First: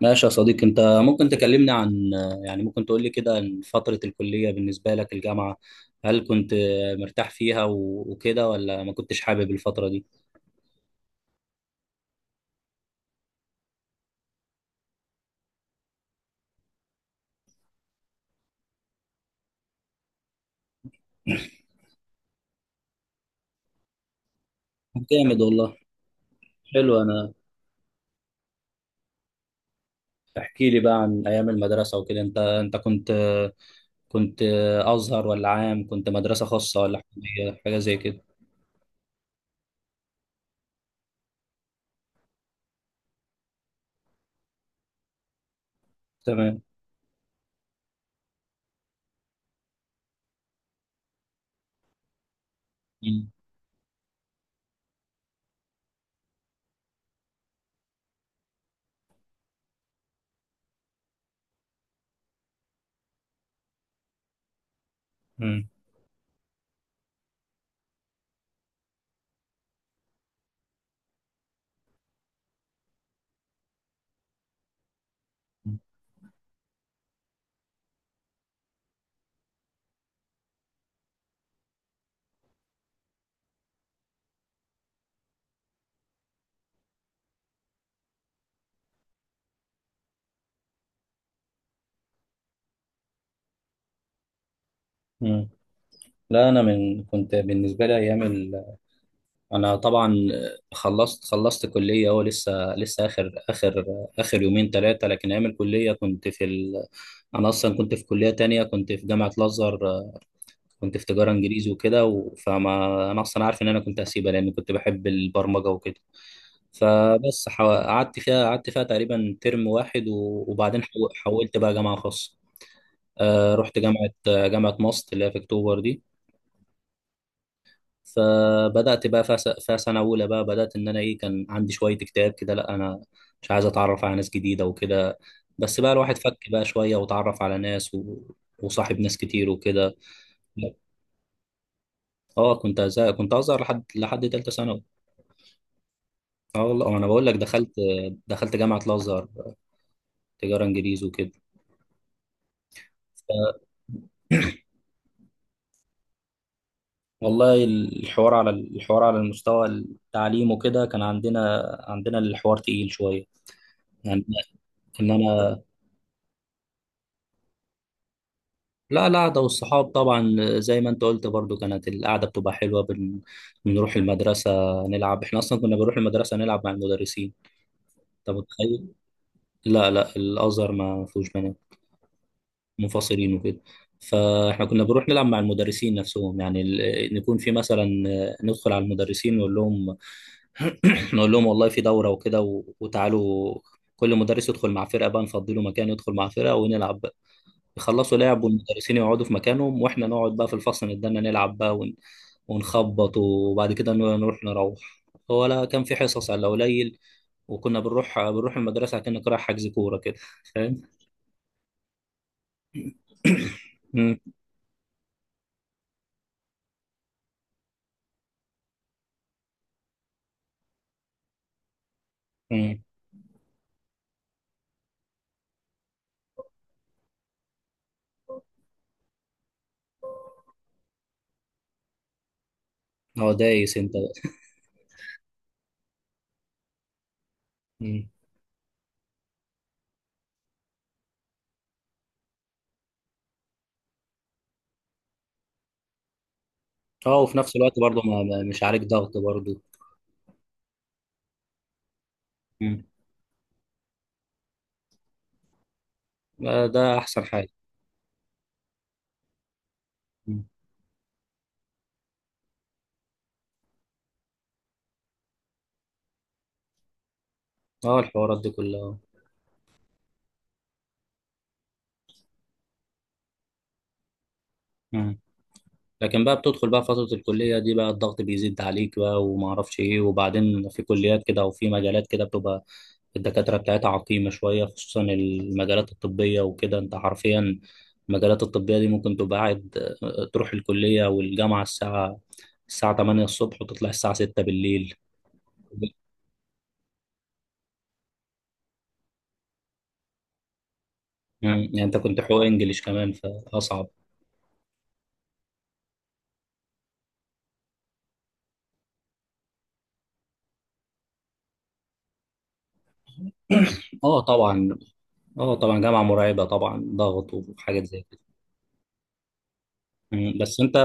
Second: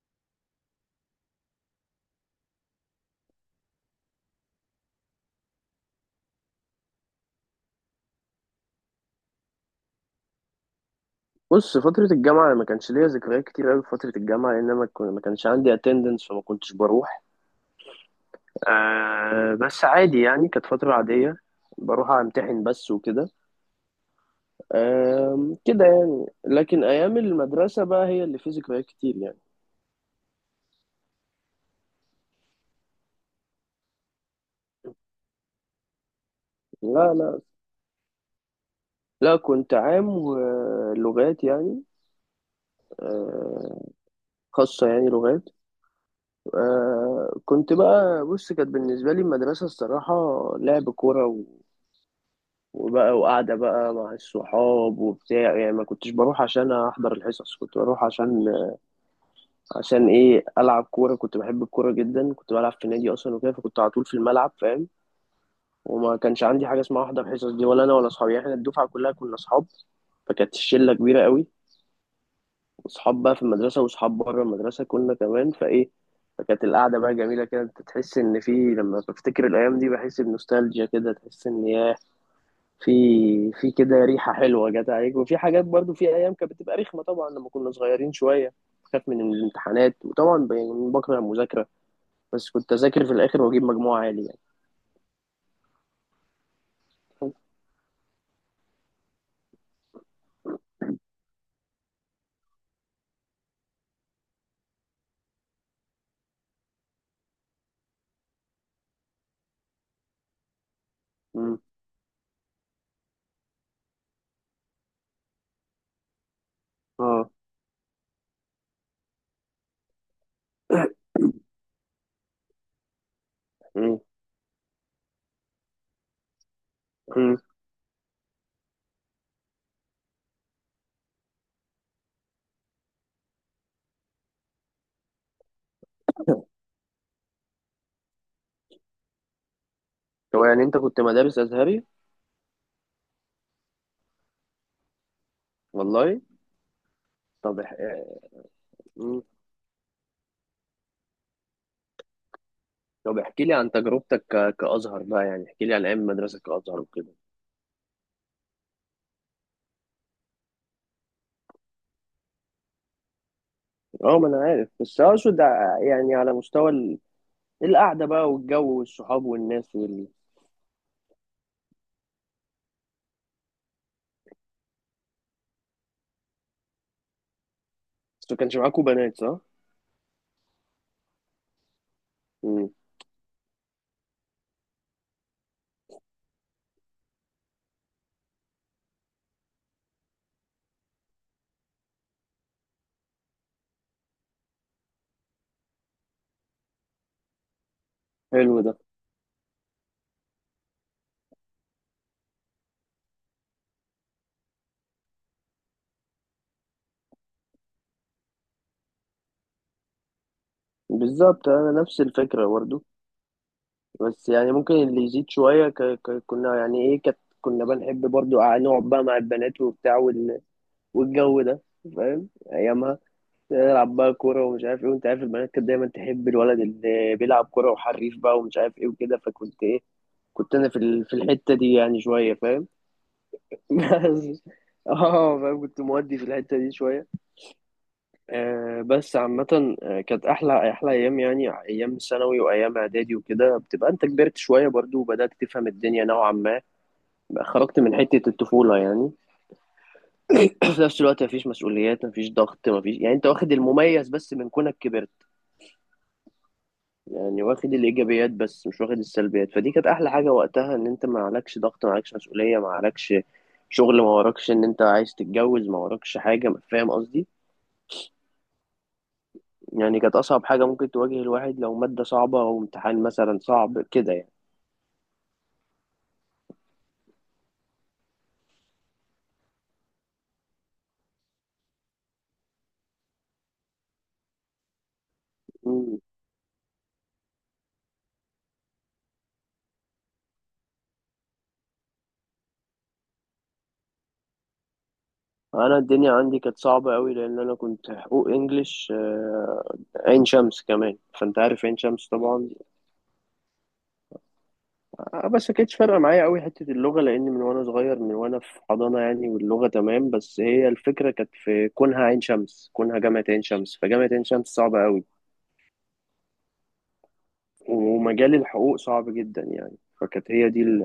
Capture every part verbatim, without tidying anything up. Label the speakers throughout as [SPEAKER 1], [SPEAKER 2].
[SPEAKER 1] ماشي يا صديقي، انت ممكن تكلمني عن، يعني ممكن تقول لي كده عن فترة الكلية، بالنسبة لك الجامعة، هل كنت مرتاح فيها و- وكده، ولا ما كنتش حابب الفترة دي؟
[SPEAKER 2] بص، فترة الجامعة أنا ما كانش ليا ذكريات كتير أوي في فترة الجامعة لأن أنا ما كن- ما كانش عندي اتندنس فما كنتش بروح. آه بس عادي، يعني كانت فترة عادية، بروح أمتحن بس وكده.
[SPEAKER 1] طب جامد
[SPEAKER 2] آه
[SPEAKER 1] والله.
[SPEAKER 2] كده يعني، لكن
[SPEAKER 1] حلو.
[SPEAKER 2] أيام
[SPEAKER 1] انا
[SPEAKER 2] المدرسة بقى هي اللي فيه ذكريات كتير يعني.
[SPEAKER 1] احكي لي بقى عن ايام المدرسة وكده. انت انت كنت كنت ازهر ولا عام؟ كنت مدرسة خاصة ولا
[SPEAKER 2] لا لا،
[SPEAKER 1] حكومية، حاجة زي كده؟
[SPEAKER 2] لا كنت عام ولغات يعني. آه، خاصة يعني لغات.
[SPEAKER 1] تمام.
[SPEAKER 2] آه كنت بقى، بص، كانت بالنسبة لي المدرسة الصراحة لعب كورة، وبقى
[SPEAKER 1] مم.
[SPEAKER 2] وقاعدة بقى مع الصحاب وبتاع، يعني ما كنتش بروح عشان أحضر الحصص، كنت بروح عشان عشان إيه؟ ألعب كورة. كنت بحب الكورة جدا، كنت بلعب في نادي أصلا وكده، فكنت على طول في الملعب، فاهم؟
[SPEAKER 1] مم.
[SPEAKER 2] وما كانش عندي حاجة اسمها أحضر حصص دي، ولا أنا ولا أصحابي، يعني إحنا الدفعة كلها كنا أصحاب، فكانت الشلة كبيرة قوي، وأصحاب بقى في المدرسة وأصحاب بره المدرسة كنا كمان، فإيه، فكانت القعدة بقى جميلة كده. أنت تحس إن في، لما بفتكر الأيام دي بحس بنوستالجيا كده، تحس إن ياه، في في كده ريحة حلوة جت عليك، وفي حاجات برضو، في أيام كانت بتبقى رخمة طبعا لما كنا صغيرين شوية، خاف من الامتحانات، وطبعا ب- بكره المذاكرة، بس كنت أذاكر في الآخر وأجيب مجموع عالي يعني.
[SPEAKER 1] مم. لا، انا من كنت بالنسبة لي ايام، انا طبعا خلصت خلصت كليه، هو لسه لسه اخر اخر اخر يومين ثلاثه، لكن ايام الكليه كنت في ال... انا اصلا كنت في كليه تانية، كنت في جامعه الازهر. كنت في تجاره
[SPEAKER 2] مم.
[SPEAKER 1] انجليزي وكده و... فما انا اصلا عارف ان انا كنت هسيبها لان كنت بحب البرمجه وكده.
[SPEAKER 2] اه.
[SPEAKER 1] فبس حو... قعدت فيها قعدت فيها تقريبا ترم واحد و... وبعدين حو... حولت بقى جامعه خاصه. آه رحت
[SPEAKER 2] مم.
[SPEAKER 1] جامعه جامعه ماست اللي هي في اكتوبر دي.
[SPEAKER 2] مم.
[SPEAKER 1] فبدات بقى في سنه اولى بقى بدات ان انا ايه كان عندي شويه اكتئاب كده. لا، انا مش عايز اتعرف على ناس جديده وكده. بس بقى الواحد فك بقى شويه، وتعرف على ناس و... وصاحب ناس كتير وكده.
[SPEAKER 2] هو يعني أنت كنت مدارس أزهري؟
[SPEAKER 1] اه كنت أزهق. كنت ازهر لحد لحد ثالثه ثانوي.
[SPEAKER 2] والله.
[SPEAKER 1] اه والله انا بقول لك
[SPEAKER 2] طب
[SPEAKER 1] دخلت
[SPEAKER 2] اح...
[SPEAKER 1] دخلت جامعه
[SPEAKER 2] مم.
[SPEAKER 1] الازهر، تجاره انجليزي وكده.
[SPEAKER 2] طب احكي لي عن تجربتك ك... كأزهر بقى، يعني احكي لي عن أيام المدرسة كأزهر وكده.
[SPEAKER 1] والله الحوار، على الحوار على المستوى التعليم وكده، كان عندنا عندنا الحوار تقيل شويه.
[SPEAKER 2] اه
[SPEAKER 1] يعني
[SPEAKER 2] ما أنا عارف، بس آه،
[SPEAKER 1] ان
[SPEAKER 2] أقصد،
[SPEAKER 1] انا،
[SPEAKER 2] ع- يعني على مستوى ال- القعدة بقى والجو
[SPEAKER 1] لا،
[SPEAKER 2] والصحاب
[SPEAKER 1] القعدة
[SPEAKER 2] والناس
[SPEAKER 1] والصحاب
[SPEAKER 2] وال...
[SPEAKER 1] طبعا زي ما انت قلت برضو، كانت القعدة بتبقى حلوة. بن... بنروح المدرسة نلعب، احنا اصلا كنا بنروح المدرسة نلعب مع المدرسين.
[SPEAKER 2] بس
[SPEAKER 1] طب
[SPEAKER 2] ما كانش معاكوا
[SPEAKER 1] متخيل،
[SPEAKER 2] بنات صح؟
[SPEAKER 1] لا لا، الازهر ما فيهوش بنات، منفصلين وكده. فاحنا كنا بنروح نلعب مع المدرسين نفسهم، يعني ال... نكون في مثلا، ندخل على المدرسين نقول لهم نقول لهم والله في دورة وكده و... وتعالوا. كل مدرس يدخل مع فرقة بقى، نفضي له مكان يدخل مع فرقة ونلعب. يخلصوا لعب
[SPEAKER 2] حلو ده.
[SPEAKER 1] والمدرسين يقعدوا في مكانهم، واحنا نقعد بقى في الفصل نتدنى نلعب بقى ون- ونخبط، وبعد كده ن- نروح نروح. هو لا، كان في حصص على قليل، وكنا بنروح بنروح المدرسة كأنك رايح حجز كورة كده، فاهم؟
[SPEAKER 2] بالظبط انا نفس الفكره برضو.
[SPEAKER 1] مم.
[SPEAKER 2] بس يعني ممكن اللي يزيد شويه ك... ك... كنا يعني ايه كت... كنا بنحب برضو نقعد بقى مع البنات وبتاع وال... والجو ده، فاهم
[SPEAKER 1] مم.
[SPEAKER 2] ايامها، نلعب بقى كوره ومش عارف ايه، وانت عارف البنات كانت دايما تحب الولد اللي بيلعب كوره وحريف بقى ومش عارف ايه وكده، فكنت ايه، كنت انا في ال... في الحته دي يعني شويه، فاهم؟
[SPEAKER 1] هو دايس انت بقى.
[SPEAKER 2] بس اه فاهم، كنت مودي في الحته دي شويه.
[SPEAKER 1] مم.
[SPEAKER 2] آه، بس عامة آه، كانت أحلى أحلى أيام، يعني أيام ثانوي وأيام إعدادي وكده بتبقى أنت كبرت شوية برضو وبدأت تفهم الدنيا نوعا ما،
[SPEAKER 1] اه، وفي
[SPEAKER 2] بقى
[SPEAKER 1] نفس الوقت
[SPEAKER 2] خرجت من
[SPEAKER 1] برضه ما
[SPEAKER 2] حتة
[SPEAKER 1] ما- مش
[SPEAKER 2] الطفولة
[SPEAKER 1] عليك
[SPEAKER 2] يعني.
[SPEAKER 1] ضغط برضه.
[SPEAKER 2] في نفس الوقت مفيش مسؤوليات، مفيش ضغط،
[SPEAKER 1] مم.
[SPEAKER 2] مفيش، يعني أنت واخد المميز بس من كونك كبرت،
[SPEAKER 1] آه، ده احسن
[SPEAKER 2] يعني
[SPEAKER 1] حاجة.
[SPEAKER 2] واخد الإيجابيات بس مش واخد السلبيات، فدي كانت أحلى حاجة
[SPEAKER 1] مم.
[SPEAKER 2] وقتها، إن أنت ما عليكش ضغط، ما عليكش مسؤولية، ما عليكش شغل، ما وراكش إن أنت عايز تتجوز، ما وراكش حاجة، فاهم قصدي؟
[SPEAKER 1] اه، الحوارات دي كلها.
[SPEAKER 2] يعني كانت أصعب حاجة ممكن تواجه الواحد لو مادة صعبة أو امتحان مثلا صعب كده يعني.
[SPEAKER 1] مم. لكن بقى بتدخل بقى فترة الكلية دي بقى، الضغط بيزيد عليك بقى، وما اعرفش ايه، وبعدين في كليات كده وفي مجالات كده بتبقى الدكاترة بتاعتها عقيمة شوية، خصوصا المجالات
[SPEAKER 2] مم.
[SPEAKER 1] الطبية وكده، انت حرفيا المجالات الطبية دي ممكن تبقى قاعد آه، تروح الكلية والجامعة الساعة الساعة تمانية الصبح وتطلع الساعة ستة بالليل.
[SPEAKER 2] أنا
[SPEAKER 1] مم.
[SPEAKER 2] الدنيا عندي كانت صعبة أوي، لأن أنا كنت حقوق إنجليش آه، عين شمس كمان، فأنت عارف عين
[SPEAKER 1] يعني انت
[SPEAKER 2] شمس
[SPEAKER 1] كنت حقوق
[SPEAKER 2] طبعا.
[SPEAKER 1] انجليش كمان، فاصعب.
[SPEAKER 2] آه، بس كانتش فارقة معايا أوي حتة اللغة، لأن من وأنا صغير، من وأنا في حضانة يعني واللغة تمام، بس هي الفكرة كانت في كونها عين شمس، كونها جامعة عين شمس، فجامعة
[SPEAKER 1] اه
[SPEAKER 2] عين شمس
[SPEAKER 1] طبعا
[SPEAKER 2] صعبة أوي،
[SPEAKER 1] اه طبعا جامعة مرعبة طبعا، ضغط وحاجات زي كده.
[SPEAKER 2] ومجال الحقوق صعب جدا يعني، فكانت
[SPEAKER 1] مم.
[SPEAKER 2] هي
[SPEAKER 1] بس
[SPEAKER 2] دي
[SPEAKER 1] انت
[SPEAKER 2] ال...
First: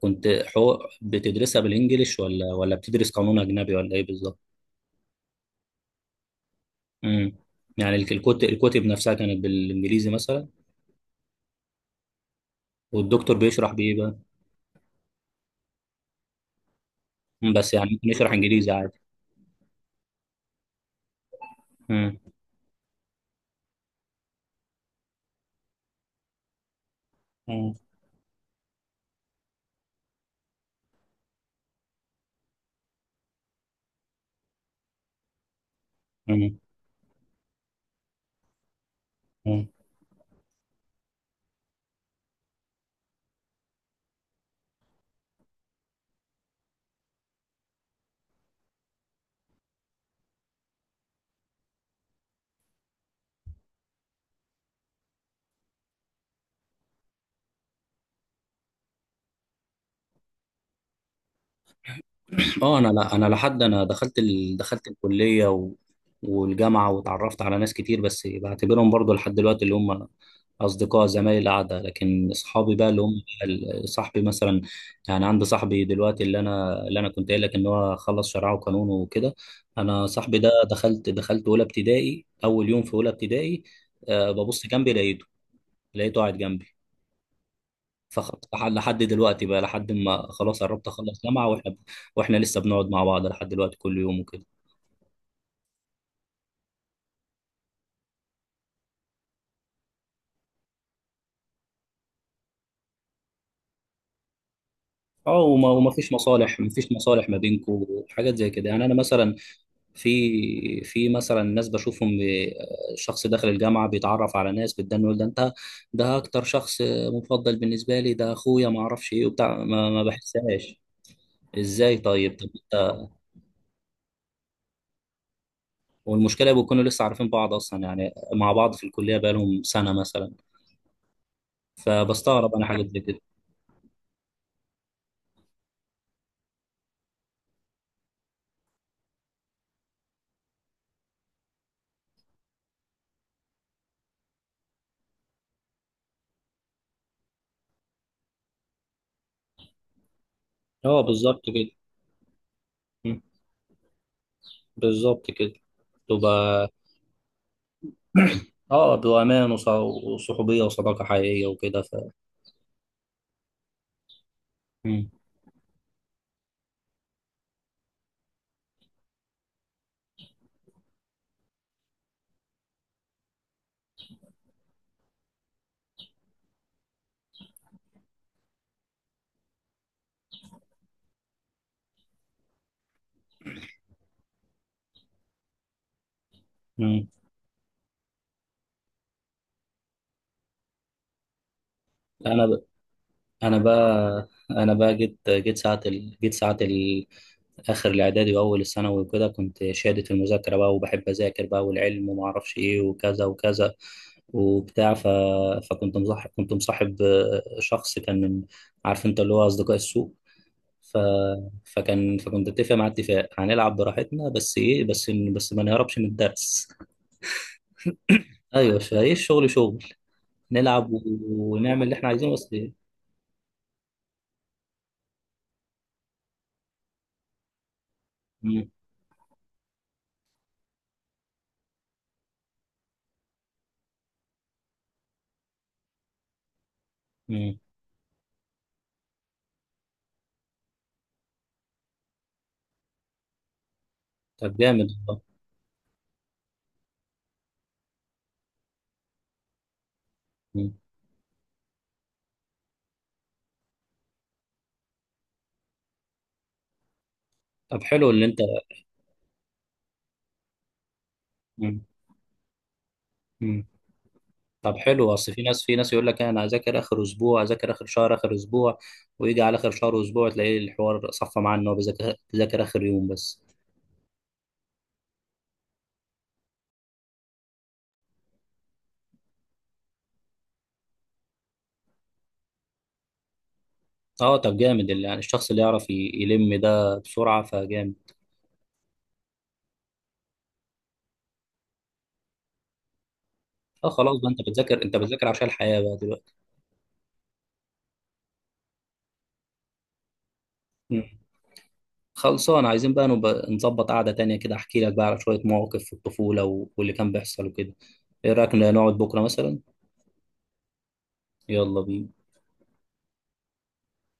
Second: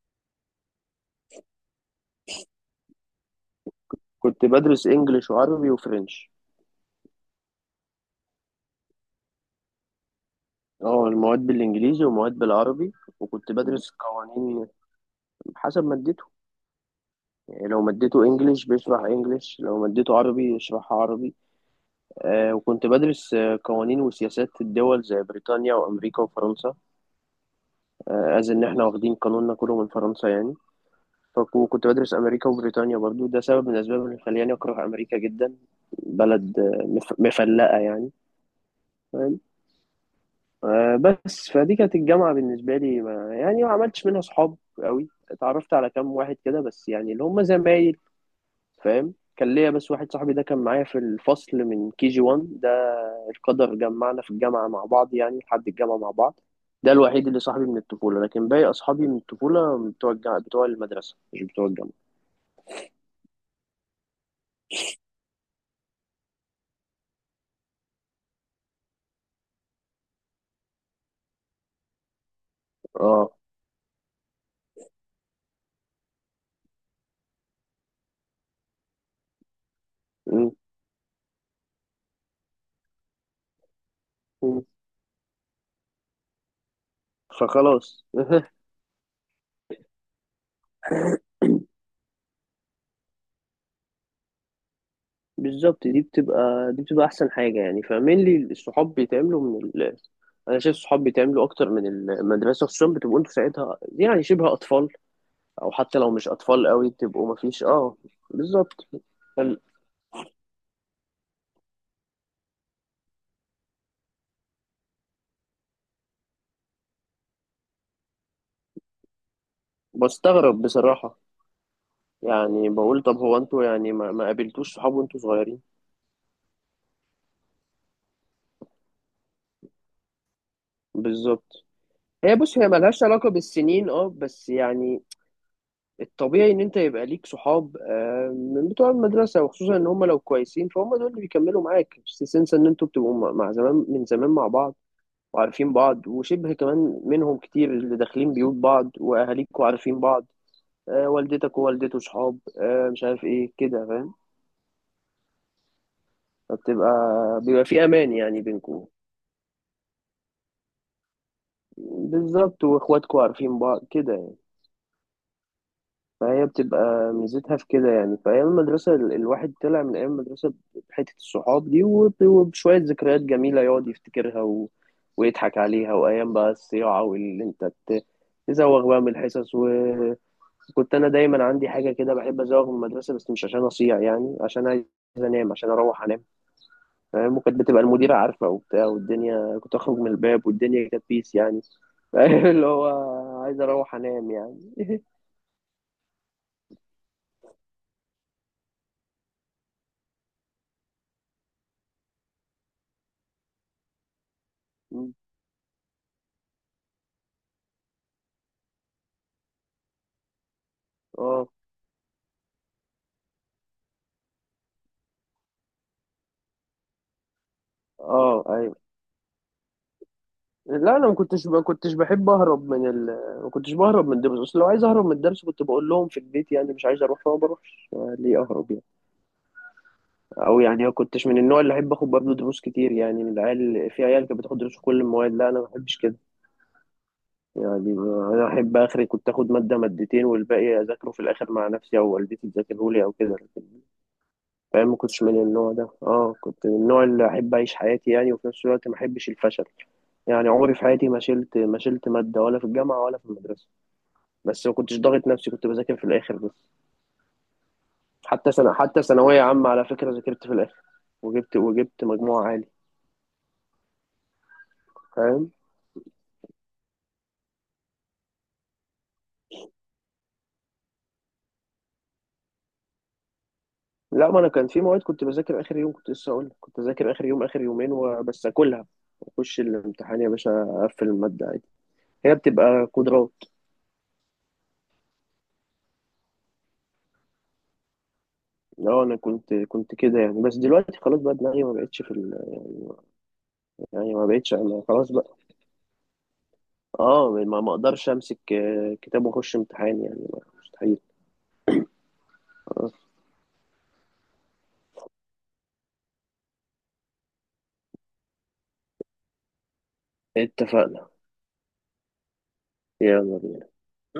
[SPEAKER 1] كنت حقوق بتدرسها بالانجلش، ولا ولا بتدرس قانون اجنبي، ولا ايه بالظبط؟
[SPEAKER 2] كنت بدرس إنجليش وعربي وفرنش.
[SPEAKER 1] امم. يعني الك- الكت- الكتب نفسها كانت بالانجليزي مثلا؟
[SPEAKER 2] اه المواد بالانجليزي ومواد بالعربي،
[SPEAKER 1] والدكتور
[SPEAKER 2] وكنت مم.
[SPEAKER 1] بيشرح
[SPEAKER 2] بدرس
[SPEAKER 1] بايه بقى؟
[SPEAKER 2] قوانين حسب مادته،
[SPEAKER 1] مم،
[SPEAKER 2] يعني
[SPEAKER 1] بس
[SPEAKER 2] لو
[SPEAKER 1] يعني ممكن
[SPEAKER 2] مادته
[SPEAKER 1] يشرح
[SPEAKER 2] انجليش
[SPEAKER 1] انجليزي عادي.
[SPEAKER 2] بيشرح انجليش، لو مادته عربي يشرحها عربي.
[SPEAKER 1] امم.
[SPEAKER 2] آه، وكنت بدرس آه، قوانين وسياسات الدول زي بريطانيا وامريكا وفرنسا، آه از ان احنا واخدين قانوننا كله من فرنسا يعني، فكنت بدرس امريكا وبريطانيا برضو، ده سبب من الاسباب اللي خلاني اكره امريكا جدا، بلد آه، مف- مفلقه يعني.
[SPEAKER 1] امم
[SPEAKER 2] آه، بس فدي كانت الجامعة بالنسبة لي، ما يعني ما عملتش منها صحاب قوي، اتعرفت على كام واحد كده بس يعني اللي هم زمايل، فاهم؟ كان ليا بس واحد صاحبي ده كان معايا في الفصل من كي جي واحد، ده القدر جمعنا في الجامعة مع بعض، يعني لحد الجامعة مع بعض، ده الوحيد اللي صاحبي من الطفولة، لكن باقي أصحابي من الطفولة بتوع الجامعة بتوع المدرسة، مش بتوع الجامعة.
[SPEAKER 1] اه، انا، لا انا لحد انا دخلت ال... دخلت الكليه و... والجامعه، وتعرفت على ناس كتير، بس بعتبرهم برضو لحد دلوقتي اللي هم اصدقاء زمايل القعده، لكن اصحابي بقى اللي هم
[SPEAKER 2] اه.
[SPEAKER 1] ال- صاحبي مثلا. يعني عندي صاحبي دلوقتي، اللي انا اللي انا كنت قايل لك ان هو خلص شرعه وقانون وكده. انا صاحبي ده
[SPEAKER 2] م-
[SPEAKER 1] دخلت دخلت اولى ابتدائي، اول يوم في اولى ابتدائي، أه
[SPEAKER 2] م.
[SPEAKER 1] ببص جنبي لقيته لقيته قاعد جنبي.
[SPEAKER 2] فخلاص.
[SPEAKER 1] فخ- فح- لحد دلوقتي بقى، لحد ما خلاص قربت اخلص جامعه، واحنا واحنا لسه بنقعد مع بعض لحد دلوقتي كل يوم وكده.
[SPEAKER 2] بالظبط، دي بتبقى دي بتبقى احسن حاجه يعني، فاهمين لي؟ الصحاب بيتعملوا من ال... انا شايف الصحاب بيتعملوا اكتر من المدرسه، خصوصا بتبقوا انتوا ساعتها يعني شبه اطفال،
[SPEAKER 1] اه، وما
[SPEAKER 2] او
[SPEAKER 1] وما
[SPEAKER 2] حتى لو
[SPEAKER 1] فيش
[SPEAKER 2] مش
[SPEAKER 1] مصالح،
[SPEAKER 2] اطفال
[SPEAKER 1] ما
[SPEAKER 2] قوي
[SPEAKER 1] فيش مصالح
[SPEAKER 2] بتبقوا
[SPEAKER 1] ما
[SPEAKER 2] مفيش،
[SPEAKER 1] بينكم،
[SPEAKER 2] اه
[SPEAKER 1] حاجات زي كده، يعني
[SPEAKER 2] بالظبط.
[SPEAKER 1] انا مثلا
[SPEAKER 2] فال-
[SPEAKER 1] في في مثلا ناس بشوفهم ب- شخص داخل الجامعه بيتعرف على ناس بتدان، يقول ده انت ده اكتر شخص مفضل بالنسبه لي، ده اخويا، ما اعرفش ايه وبتاع، ما, ما
[SPEAKER 2] بستغرب
[SPEAKER 1] بحسهاش.
[SPEAKER 2] بصراحه،
[SPEAKER 1] ازاي طيب، طب
[SPEAKER 2] يعني بقول
[SPEAKER 1] انت
[SPEAKER 2] طب هو انتوا يعني ما, ما قابلتوش صحاب وانتوا صغيرين؟
[SPEAKER 1] والمشكله بيكونوا لسه عارفين بعض اصلا، يعني مع بعض في الكليه بقالهم سنه مثلا،
[SPEAKER 2] بالظبط. هي،
[SPEAKER 1] فبستغرب
[SPEAKER 2] بص،
[SPEAKER 1] انا
[SPEAKER 2] هي
[SPEAKER 1] حاجات زي
[SPEAKER 2] ملهاش
[SPEAKER 1] كده.
[SPEAKER 2] علاقه بالسنين، اه بس يعني الطبيعي ان انت يبقى ليك صحاب آه، من بتوع المدرسه، وخصوصا ان هم لو كويسين فهم دول اللي بيكملوا معاك، بس تنسى ان انتوا بتبقوا مع، مع زمان من زمان مع بعض وعارفين بعض، وشبه كمان منهم كتير اللي داخلين بيوت بعض، واهاليكوا عارفين بعض،
[SPEAKER 1] اه
[SPEAKER 2] آه،
[SPEAKER 1] بالظبط
[SPEAKER 2] والدتك
[SPEAKER 1] كده.
[SPEAKER 2] ووالدته صحاب، آه، مش
[SPEAKER 1] مم.
[SPEAKER 2] عارف ايه كده، فاهم؟
[SPEAKER 1] بالظبط كده. تبقى
[SPEAKER 2] فبتبقى، بيبقى في امان يعني بينكم.
[SPEAKER 1] اه بأمان وص- وصحوبية وصداقة حقيقية وكده ف.
[SPEAKER 2] بالظبط، واخواتكوا عارفين بعض كده يعني.
[SPEAKER 1] مم.
[SPEAKER 2] فهي بتبقى ميزتها في كده يعني. فأيام المدرسة ال- الواحد طلع من أيام المدرسة بحتة الصحاب دي، وب- وبشوية ذكريات جميلة يقعد يفتكرها، و... ويضحك عليها. وأيام بقى الصياعة، واللي أنت ت- تزوغ بقى من الحصص، وكنت، أنا دايما عندي حاجة كده بحب أزوغ من المدرسة، بس مش عشان أصيع، يعني عشان عايز أنام، عشان أروح أنام،
[SPEAKER 1] مم.
[SPEAKER 2] فاهم؟ وكانت بتبقى المديرة عارفة وبتاع، والدنيا كنت أخرج من الباب والدنيا كانت بيس يعني.
[SPEAKER 1] انا ب...
[SPEAKER 2] اللي هو
[SPEAKER 1] انا
[SPEAKER 2] عايز أروح
[SPEAKER 1] بقى
[SPEAKER 2] أنام
[SPEAKER 1] انا
[SPEAKER 2] يعني.
[SPEAKER 1] بقى جيت جيت ساعة ال... جيت ساعة ال... اخر الاعدادي واول الثانوي وكده، كنت شادد في المذاكرة بقى، وبحب اذاكر بقى، والعلم وما اعرفش ايه، وكذا وكذا وبتاع ف... فكنت مصاحب كنت مصاحب آه، شخص كان من، عارف انت، اللي هو اصدقاء السوء. ف...
[SPEAKER 2] اه.
[SPEAKER 1] فكان فكنت اتفق مع اتفاق هنلعب براحتنا، بس ايه بس إن- بس ما نهربش من الدرس.
[SPEAKER 2] اه
[SPEAKER 1] ايوه، فايه الشغل شغل نلعب
[SPEAKER 2] لا
[SPEAKER 1] و-
[SPEAKER 2] انا ما كنتش ما
[SPEAKER 1] ونعمل
[SPEAKER 2] كنتش
[SPEAKER 1] اللي احنا
[SPEAKER 2] بحب
[SPEAKER 1] عايزينه، بس
[SPEAKER 2] اهرب من
[SPEAKER 1] ايه.
[SPEAKER 2] ال... ما كنتش بهرب من الدرس، اصل لو عايز اهرب من الدرس كنت بقول لهم في البيت يعني مش عايز اروح فما بروحش، آه، ليه
[SPEAKER 1] مم.
[SPEAKER 2] اهرب يعني؟ او يعني ما كنتش من النوع اللي احب اخد برضه دروس كتير، يعني من العيال، في عيال كانت بتاخد دروس في كل المواد، لا انا ما بحبش كده
[SPEAKER 1] مم.
[SPEAKER 2] يعني. آه، انا احب اخري، كنت اخد ماده مادتين والباقي اذاكره في الاخر مع نفسي، او والدتي تذاكره لي او كده، لكن
[SPEAKER 1] طب
[SPEAKER 2] فاهم
[SPEAKER 1] جامد
[SPEAKER 2] ما كنتش
[SPEAKER 1] والله.
[SPEAKER 2] من النوع ده. اه كنت من النوع اللي احب اعيش حياتي يعني، وفي نفس الوقت ما احبش الفشل، يعني عمري
[SPEAKER 1] مم.
[SPEAKER 2] في حياتي ما شلت، ما شلت ماده ولا في الجامعه ولا في المدرسه، بس ما كنتش ضاغط نفسي، كنت بذاكر في الاخر بس.
[SPEAKER 1] طب حلو، اللي انت.
[SPEAKER 2] حتى سنة، حتى ثانوية عامة على فكرة ذاكرت في الاخر، وجبت
[SPEAKER 1] مم.
[SPEAKER 2] وجبت مجموع عالي.
[SPEAKER 1] مم. طب حلو، اصل في
[SPEAKER 2] فاهم؟
[SPEAKER 1] ناس في ناس يقول لك انا اذاكر اخر اسبوع، اذاكر اخر شهر، اخر اسبوع، ويجي على اخر شهر واسبوع تلاقيه الحوار صفى معاه، ان هو بيذاكر بيذاكر اخر يوم بس.
[SPEAKER 2] لا ما انا كان في مواد كنت بذاكر اخر يوم، كنت لسه اقول لك. كنت اذاكر اخر يوم، اخر يومين وبس اكلها، اخش الامتحان يا باشا، اقفل المادة عادي، هي بتبقى قدرات.
[SPEAKER 1] اه طب جامد، اللي يعني الشخص اللي يعرف ي- يلم ده بسرعه فجامد.
[SPEAKER 2] اه انا كنت كنت كده يعني، بس دلوقتي خلاص بقى دماغي ما بقتش في ال...
[SPEAKER 1] اه
[SPEAKER 2] يعني
[SPEAKER 1] خلاص
[SPEAKER 2] ما
[SPEAKER 1] بقى، انت
[SPEAKER 2] بقتش
[SPEAKER 1] بتذاكر
[SPEAKER 2] انا،
[SPEAKER 1] انت
[SPEAKER 2] خلاص
[SPEAKER 1] بتذاكر
[SPEAKER 2] بقى،
[SPEAKER 1] عشان الحياة بقى دلوقتي.
[SPEAKER 2] اه ما ما اقدرش امسك آه، كتاب واخش امتحان يعني، مستحيل.
[SPEAKER 1] مم. خلصان،
[SPEAKER 2] آه.
[SPEAKER 1] عايزين بقى نبقى نظبط قعدة تانية كده، احكي لك بقى على شوية مواقف في الطفولة و- واللي كان بيحصل وكده. ايه رأيك نقعد بكرة مثلا؟
[SPEAKER 2] اتفقنا.
[SPEAKER 1] يلا بينا.
[SPEAKER 2] يلا بينا.